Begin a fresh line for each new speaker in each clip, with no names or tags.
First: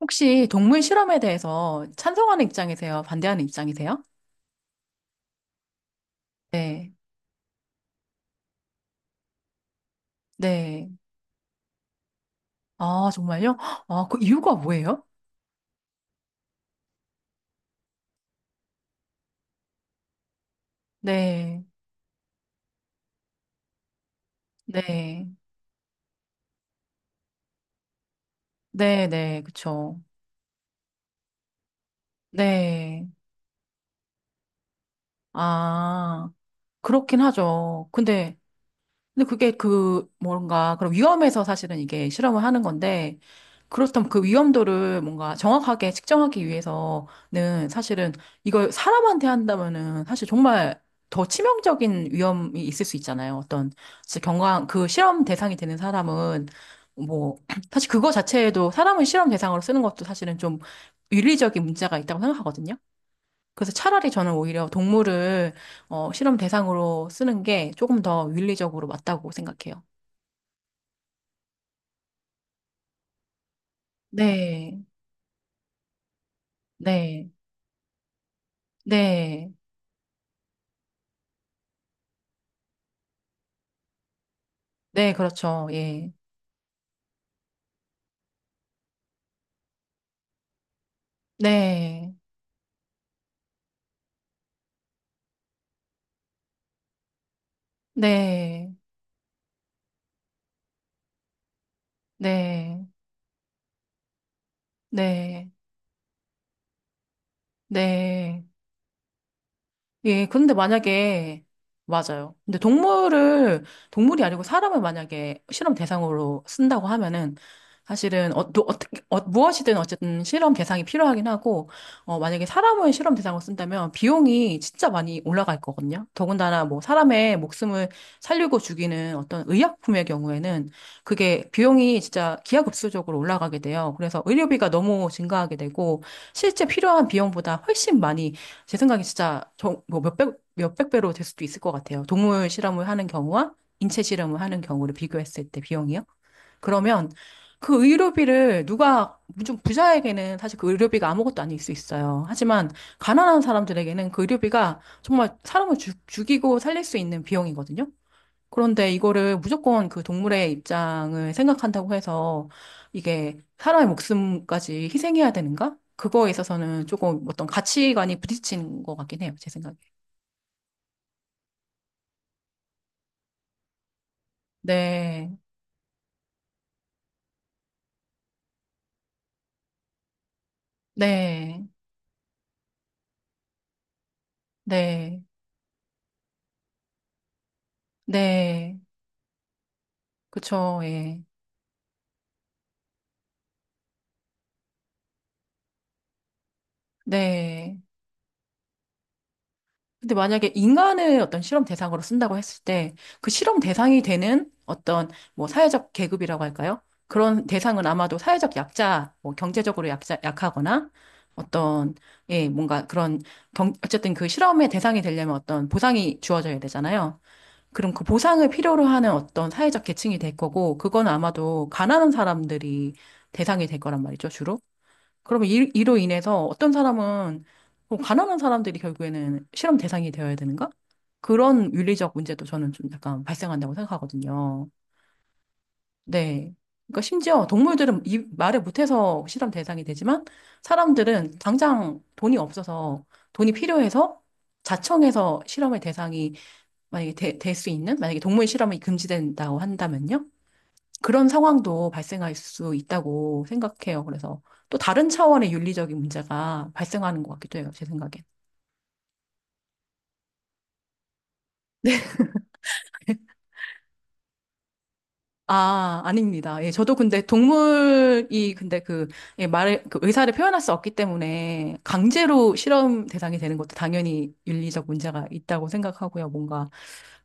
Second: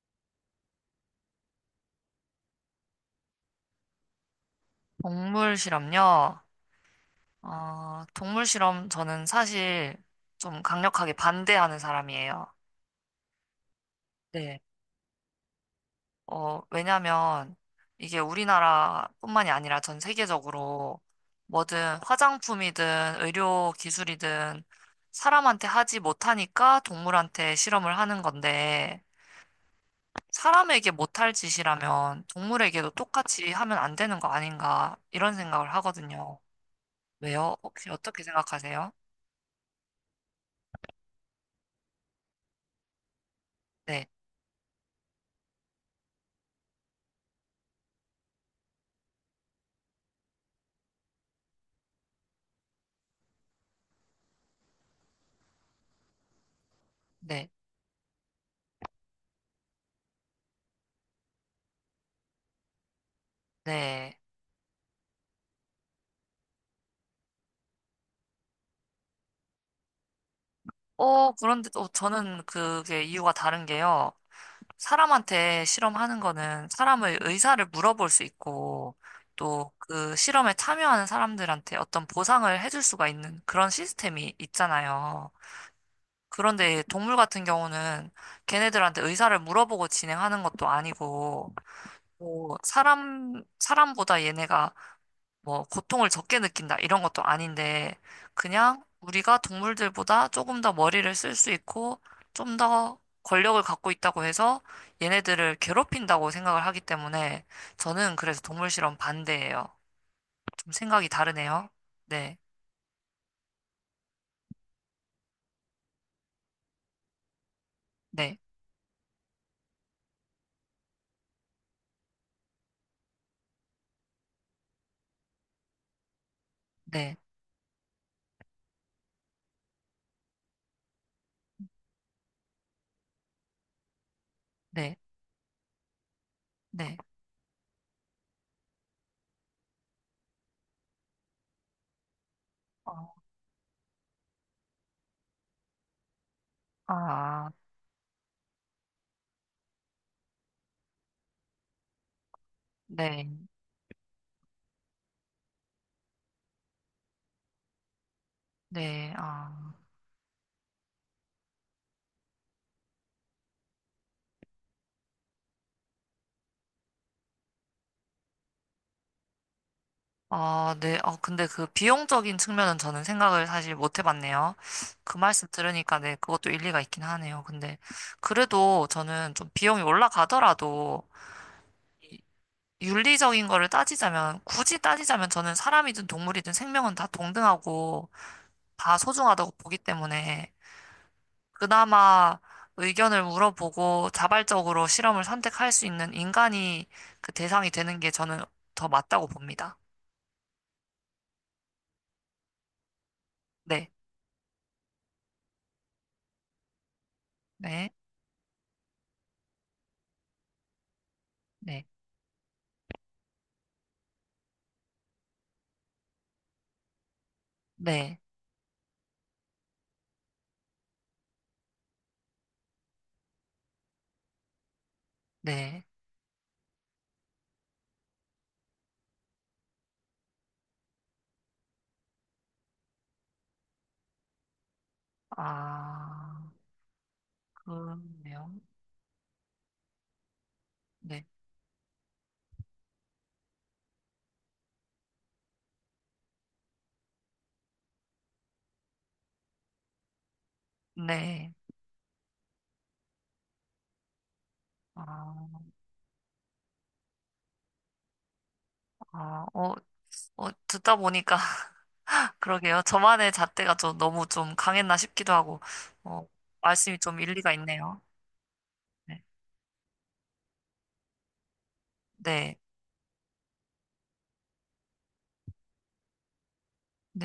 혹시 동물 실험에 대해서 찬성하는 입장이세요? 반대하는 입장이세요?
동물 실험요?
네.
어, 동물 실험 저는 사실 좀
네.
강력하게 반대하는 사람이에요.
아, 정말요? 아, 그 이유가
네.
뭐예요?
왜냐면 이게 우리나라뿐만이 아니라 전 세계적으로
네.
뭐든 화장품이든 의료 기술이든
네.
사람한테 하지 못하니까 동물한테 실험을 하는 건데
네, 네. 그쵸.
사람에게 못할 짓이라면 동물에게도
네.
똑같이 하면 안 되는 거 아닌가 이런 생각을
아,
하거든요.
그렇긴
왜요?
하죠.
혹시 어떻게
근데,
생각하세요?
근데 그게 그 뭔가 그런 위험에서 사실은 이게 실험을 하는 건데,
네,
그렇다면 그 위험도를 뭔가 정확하게 측정하기 위해서는 사실은 이걸 사람한테 한다면은 사실 정말 더 치명적인 위험이 있을 수 있잖아요. 어떤 진짜 경강 그 실험 대상이 되는 사람은 뭐
네.
사실 그거 자체에도 사람을 실험 대상으로 쓰는 것도 사실은 좀 윤리적인 문제가 있다고 생각하거든요. 그래서 차라리
네.
저는 오히려 동물을 실험 대상으로 쓰는 게 조금 더 윤리적으로 맞다고 생각해요.
그런데 또 저는 그게 이유가 다른 게요.
네,
사람한테 실험하는 거는 사람의
네,
의사를 물어볼 수 있고,
네,
또 그 실험에 참여하는 사람들한테 어떤 보상을 해줄 수가 있는 그런 시스템이
네,
있잖아요.
그렇죠. 예.
그런데 동물 같은 경우는 걔네들한테 의사를 물어보고 진행하는 것도 아니고,
네,
뭐 사람, 사람보다 얘네가 뭐 고통을 적게 느낀다 이런 것도 아닌데
네,
그냥 우리가 동물들보다 조금 더 머리를 쓸 수 있고 좀
네,
더 권력을 갖고 있다고 해서
네,
얘네들을 괴롭힌다고 생각을 하기 때문에 저는 그래서
네.
동물 실험 반대예요.
예, 근데
좀 생각이
만약에,
다르네요.
맞아요.
네,
근데 동물을, 동물이 아니고 사람을 만약에 실험 대상으로 쓴다고 하면은, 사실은,
네,
또 어떻게, 무엇이든 어쨌든 실험 대상이 필요하긴 하고, 만약에 사람을 실험 대상으로 쓴다면 비용이 진짜 많이 올라갈 거거든요. 더군다나 뭐
네,
사람의 목숨을 살리고 죽이는 어떤 의약품의 경우에는 그게 비용이 진짜 기하급수적으로 올라가게 돼요. 그래서 의료비가
네,
너무 증가하게 되고, 실제
네.
필요한 비용보다 훨씬 많이 제 생각에 진짜 뭐 몇백 배로 될 수도 있을 것 같아요. 동물 실험을
어,
하는 경우와 인체 실험을 하는 경우를 비교했을 때 비용이요. 그러면
아,
그 의료비를 누가, 좀 부자에게는 사실 그 의료비가 아무것도 아닐 수 있어요. 하지만 가난한
네,
사람들에게는 그 의료비가 정말 사람을 죽, 이고 살릴 수 있는 비용이거든요. 그런데
네,
이거를
아.
무조건 그 동물의 입장을 생각한다고 해서 이게 사람의 목숨까지 희생해야 되는가? 그거에 있어서는 조금 어떤 가치관이 부딪히는 것 같긴 해요, 제 생각에.
아, 네. 근데 그 비용적인 측면은 저는 생각을 사실 못 해봤네요. 그
네,
말씀 들으니까 네, 그것도 일리가 있긴 하네요. 근데 그래도 저는 좀 비용이 올라가더라도
네,
이 윤리적인 거를 따지자면, 굳이
네,
따지자면 저는 사람이든 동물이든 생명은 다 동등하고
네,
다 소중하다고 보기 때문에
그쵸, 예,
그나마 의견을 물어보고 자발적으로 실험을 선택할 수 있는 인간이 그 대상이
네.
되는 게 저는 더 맞다고 봅니다.
근데 만약에 인간을 어떤 실험 대상으로 쓴다고 했을 때 그 실험
네.
대상이 되는 어떤 뭐 사회적 계급이라고 할까요? 그런 대상은
네.
아마도 사회적 약자, 뭐 경제적으로 약자, 약하거나
네.
어떤, 예, 뭔가 그런 경, 어쨌든 그 실험의 대상이 되려면 어떤 보상이 주어져야 되잖아요. 그럼 그
네.
보상을 필요로 하는 어떤 사회적 계층이 될 거고, 그건 아마도 가난한 사람들이 대상이 될 거란 말이죠, 주로. 그러면 이,
네.
이로 인해서 어떤 사람은 그럼 가난한 사람들이 결국에는 실험 대상이 되어야 되는가? 그런 윤리적 문제도 저는 좀 약간 발생한다고 생각하거든요.
아,
네. 그러니까 심지어 동물들은 이
그렇네요.
말을 못해서 실험 대상이 되지만
네.
사람들은 당장 돈이 없어서 돈이 필요해서 자청해서 실험의 대상이 만약에 될 수 있는, 만약에 동물 실험이 금지된다고 한다면요. 그런
네.
상황도 발생할 수 있다고 생각해요. 그래서 또 다른 차원의
아,
윤리적인 문제가 발생하는 것 같기도 해요. 제 생각엔.
아, 어, 어, 듣다 보니까, 그러게요. 저만의 잣대가 좀 너무 좀 강했나 싶기도 하고,
아,
어,
아닙니다. 예, 저도
말씀이 좀
근데
일리가 있네요.
동물이 근데 그,
네.
예, 말을, 그 의사를 표현할 수 없기 때문에 강제로
네.
실험 대상이 되는 것도 당연히 윤리적 문제가 있다고 생각하고요. 뭔가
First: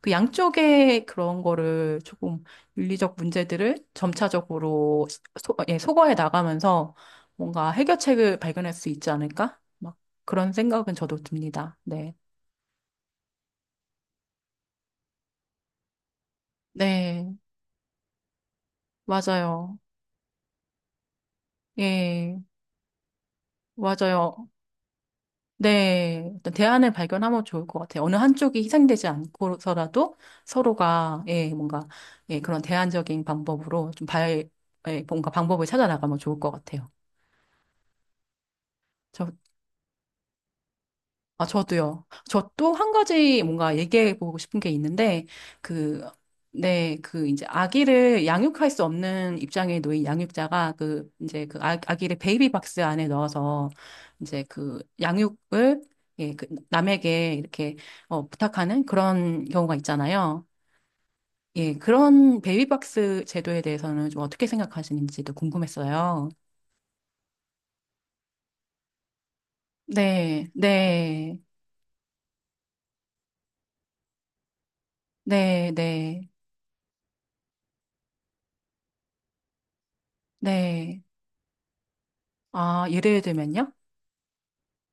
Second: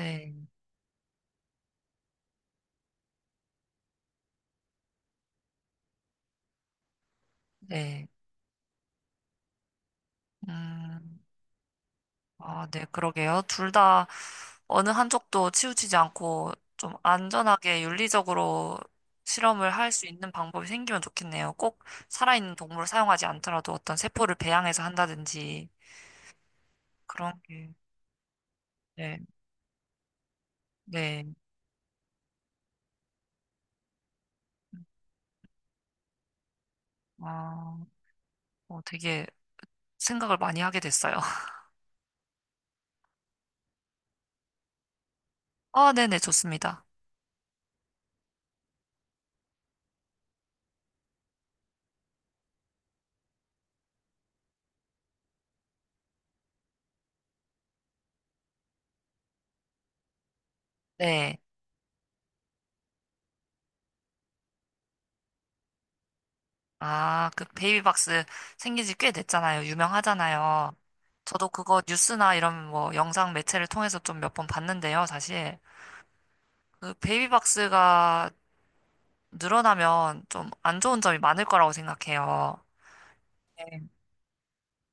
그 양쪽의 그런 거를 조금 윤리적 문제들을 점차적으로 소, 예, 소거해 나가면서 뭔가
네.
해결책을 발견할 수 있지 않을까? 막 그런 생각은 저도
음.
듭니다. 네.
아, 네, 그러게요. 둘 다 어느 한쪽도 치우치지 않고 좀
네,
안전하게 윤리적으로 실험을
맞아요.
할 수 있는 방법이 생기면 좋겠네요. 꼭
예,
살아있는 동물을 사용하지 않더라도 어떤 세포를
맞아요.
배양해서 한다든지
네, 일단 대안을
그런
발견하면 좋을
게,
것 같아요. 어느 한쪽이 희생되지
네,
않고서라도 서로가,
네.
예, 뭔가, 예, 그런 대안적인 방법으로 좀 발, 예, 뭔가 방법을 찾아 나가면 좋을 것 같아요.
아, 어, 되게
저,
생각을 많이 하게 됐어요.
아, 저도요. 저 또 한 가지 뭔가 얘기해 보고 싶은 게 있는데,
아,
그,
네네, 좋습니다.
네, 그 이제 아기를 양육할 수 없는 입장에 놓인 양육자가 그 이제 그 아, 아기를 베이비 박스 안에 넣어서 이제 그 양육을 예, 그 남에게 이렇게 부탁하는 그런 경우가 있잖아요.
네.
예, 그런 베이비 박스 제도에 대해서는 좀 어떻게 생각하시는지도 궁금했어요.
아, 그 베이비박스 생긴 지 꽤 됐잖아요.
네,
유명하잖아요.
네,
저도 그거 뉴스나 이런 뭐 영상 매체를 통해서 좀 몇 번 봤는데요, 사실.
네, 네,
그 베이비박스가 늘어나면 좀 안 좋은
네.
점이 많을 거라고 생각해요.
아, 예를 들면요?
네.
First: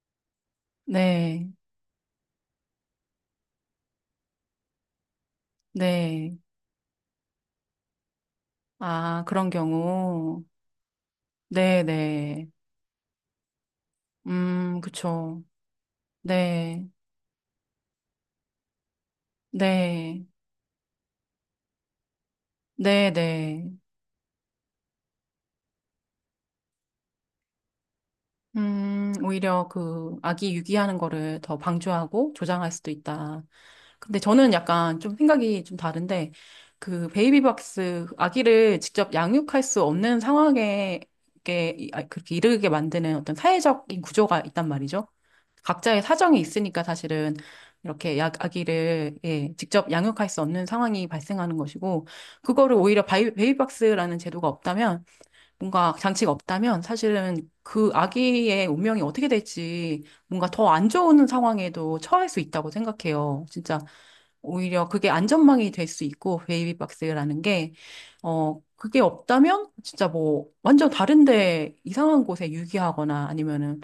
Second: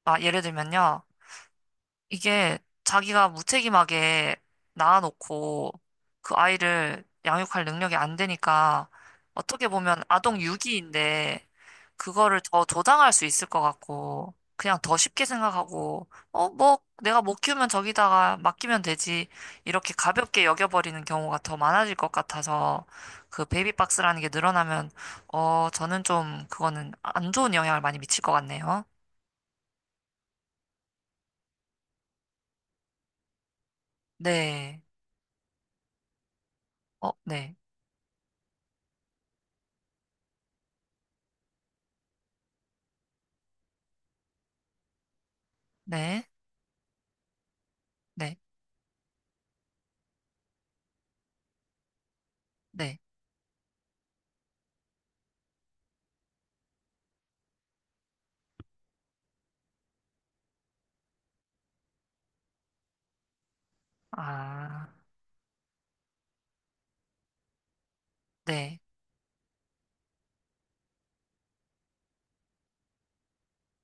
아, 예를 들면요.
네,
이게 자기가 무책임하게 낳아놓고 그
네.
아이를 양육할 능력이 안 되니까
아, 그런
어떻게 보면 아동
경우.
유기인데
네,
그거를
네.
더 조장할 수 있을 것 같고 그냥 더 쉽게
그쵸.
생각하고 어, 뭐
네,
내가 못 키우면 저기다가 맡기면 되지 이렇게
네,
가볍게 여겨버리는 경우가 더 많아질 것 같아서
네,
그
네.
베이비박스라는 게 늘어나면 저는 좀 그거는 안 좋은 영향을 많이 미칠 것 같네요.
오히려 그 아기 유기하는 거를 더 방조하고 조장할 수도 있다. 근데 저는
네.
약간 좀 생각이 좀 다른데, 그
어, 네.
베이비박스 아기를 직접 양육할 수 없는 상황에 이렇게 아, 그렇게 이르게 만드는 어떤 사회적인 구조가 있단 말이죠. 각자의
네.
사정이 있으니까 사실은 이렇게
네.
약 아기를 예, 직접 양육할 수 없는 상황이 발생하는 것이고, 그거를
네.
오히려 베이비박스라는 제도가 없다면, 뭔가 장치가 없다면 사실은 그 아기의 운명이 어떻게 될지 뭔가 더 안 좋은 상황에도 처할 수 있다고 생각해요. 진짜 오히려
아,
그게 안전망이 될 수 있고 베이비박스라는 게
네.
그게 없다면 진짜 뭐 완전 다른데 이상한 곳에 유기하거나 아니면은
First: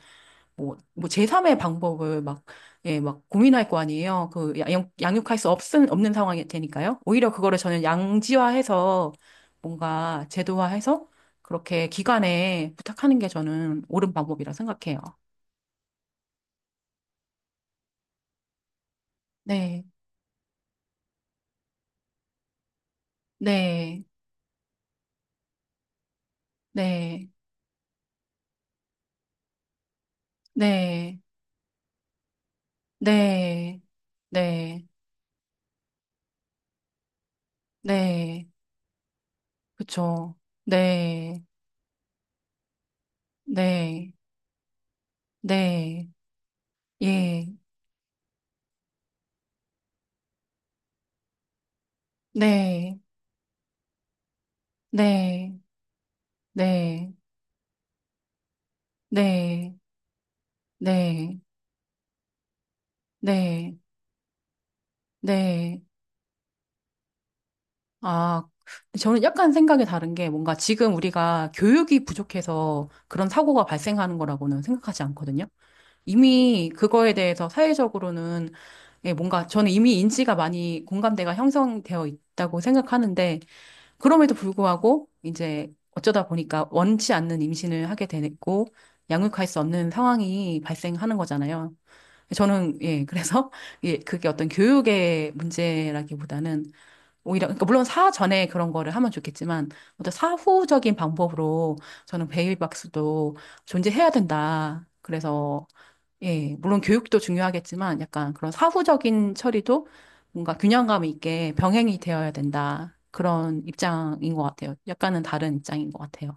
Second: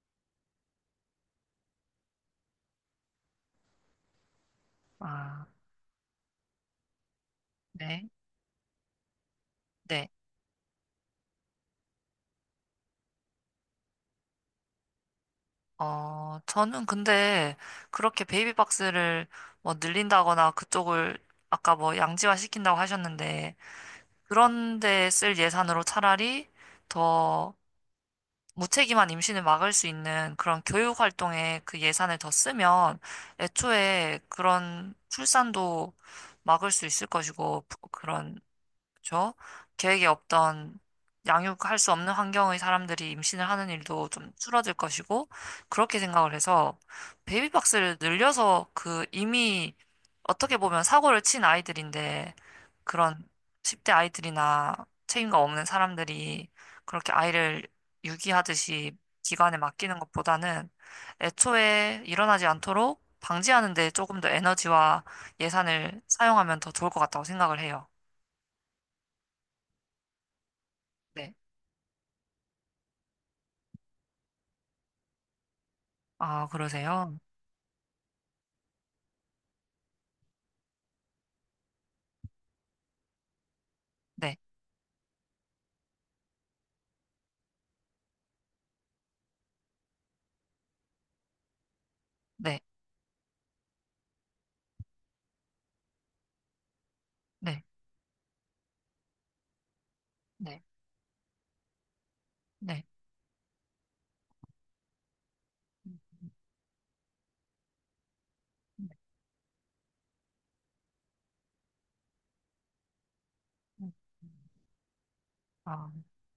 뭐 제3의 방법을 막, 예, 막 고민할 거 아니에요. 그 양,
아,
없는 상황이 되니까요. 오히려 그거를 저는
네.
양지화해서
네.
뭔가 제도화해서 그렇게 기관에 부탁하는 게 저는 옳은 방법이라 생각해요.
저는 근데 그렇게 베이비박스를 뭐
네,
늘린다거나 그쪽을 아까 뭐 양지화 시킨다고 하셨는데
네,
그런데 쓸 예산으로 차라리
네,
더 무책임한 임신을 막을 수 있는 그런 교육
네,
활동에 그 예산을 더 쓰면
네,
애초에
네.
그런 출산도 막을 수 있을 것이고 그런
네,
그렇죠? 계획이
그쵸.
없던
네,
양육할 수 없는 환경의 사람들이 임신을 하는 일도
네,
좀 줄어들 것이고 그렇게
네,
생각을 해서
예,
베이비박스를 늘려서 그 이미 어떻게 보면 사고를 친 아이들인데
네,
그런 10대 아이들이나 책임감
네,
없는 사람들이 그렇게
네,
아이를 유기하듯이 기관에
네,
맡기는 것보다는
네,
애초에 일어나지 않도록 방지하는
네,
데 조금 더 에너지와
네.
예산을 사용하면 더 좋을 것 같다고 생각을 해요.
아, 저는 약간 생각이 다른 게 뭔가 지금 우리가 교육이 부족해서 그런 사고가 발생하는 거라고는 생각하지 않거든요.
아,
이미 그거에
그러세요?
대해서 사회적으로는 예, 뭔가 저는 이미 인지가 많이 공감대가 형성되어 있다고 생각하는데 그럼에도
네,
불구하고 이제 어쩌다 보니까 원치 않는 임신을 하게 됐고 양육할 수 없는 상황이 발생하는 거잖아요.
네,
저는 예 그래서 예 그게 어떤 교육의 문제라기보다는 오히려
네,
그러니까 물론 사전에 그런 거를 하면 좋겠지만 어떤
네,
사후적인 방법으로 저는
네.
베이비박스도 존재해야 된다. 그래서
음,
예, 물론 교육도 중요하겠지만 약간 그런
음,
사후적인 처리도 뭔가 균형감 있게 병행이 되어야 된다. 그런
음.
입장인 것 같아요. 약간은 다른 입장인
아,
것 같아요.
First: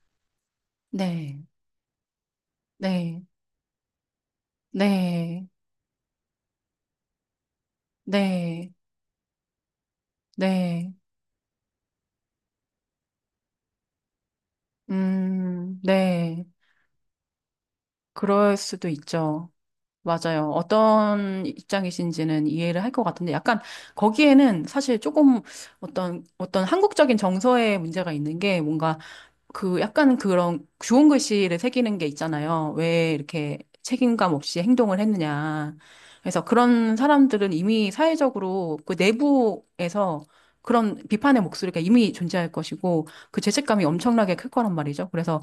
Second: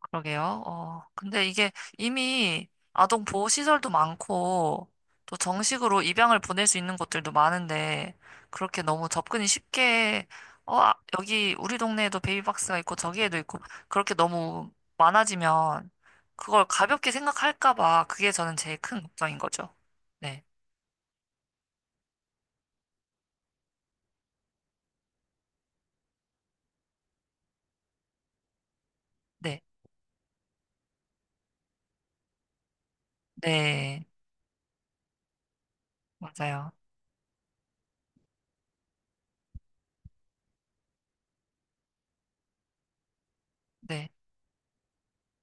그러게요.
네,
근데 이게 이미
네,
아동 보호 시설도 많고 또
네,
정식으로 입양을 보낼 수 있는 곳들도 많은데
네,
그렇게 너무 접근이 쉽게 어,
네,
아, 여기 우리 동네에도 베이비박스가 있고 저기에도 있고 그렇게 너무 많아지면
네.
그걸 가볍게 생각할까 봐 그게 저는
그럴
제일
수도
큰 걱정인
있죠.
거죠. 네,
맞아요. 어떤 입장이신지는 이해를 할 것 같은데 약간 거기에는 사실 조금 어떤, 어떤 한국적인 정서의 문제가 있는 게 뭔가
네,
그 약간 그런 주홍 글씨를 새기는 게 있잖아요. 왜 이렇게
네,
책임감 없이 행동을 했느냐. 그래서
맞아요.
그런 사람들은 이미 사회적으로 그 내부에서 그런 비판의 목소리가 이미 존재할 것이고 그 죄책감이
네,
엄청나게 클 거란 말이죠. 그래서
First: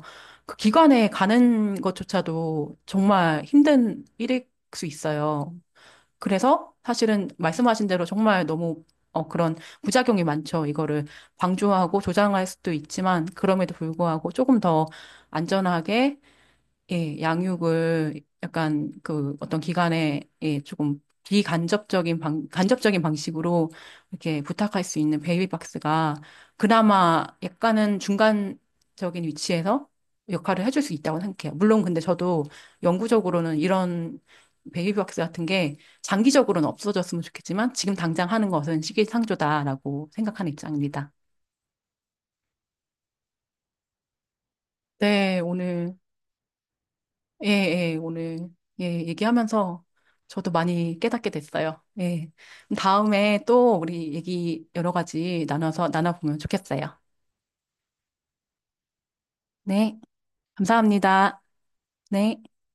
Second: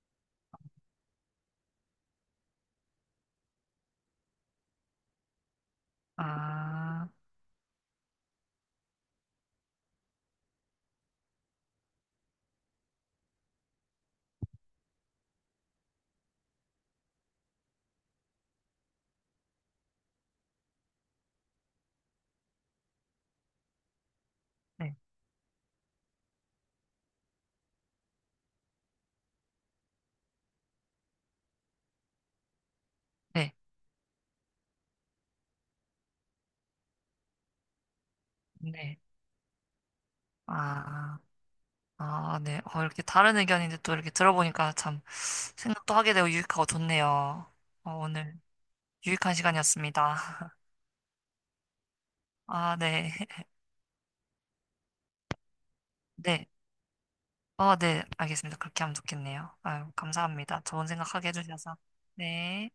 그 기관에 가는 것조차도 정말 힘든 일일 수 있어요. 그래서
아.
사실은 말씀하신 대로 정말 너무 그런 부작용이 많죠. 이거를 방조하고 조장할 수도 있지만 그럼에도 불구하고 조금 더 안전하게 예, 양육을 약간 그 어떤 기관에 예, 조금 간접적인 방식으로 이렇게 부탁할
네,
수 있는 베이비박스가 그나마 약간은 중간적인 위치에서 역할을 해줄 수 있다고 생각해요. 물론 근데 저도
네,
영구적으로는 이런 베이비박스 같은 게 장기적으로는 없어졌으면 좋겠지만 지금 당장 하는 것은
네.
시기상조다라고 생각하는 입장입니다.
아, 아, 네. 이렇게 다른 의견인데 또 이렇게 들어보니까 참
네,
생각도
오늘
하게 되고 유익하고
예,
좋네요. 어,
예,
오늘
오늘, 예,
유익한
얘기하면서 저도
시간이었습니다.
많이 깨닫게 됐어요. 예.
아, 네.
다음에 또 우리 얘기 여러 가지 나눠서 나눠보면
네.
좋겠어요.
어, 네. 알겠습니다. 그렇게 하면 좋겠네요. 아유,
네.
감사합니다. 좋은 생각하게
감사합니다.
해주셔서.
네.
네.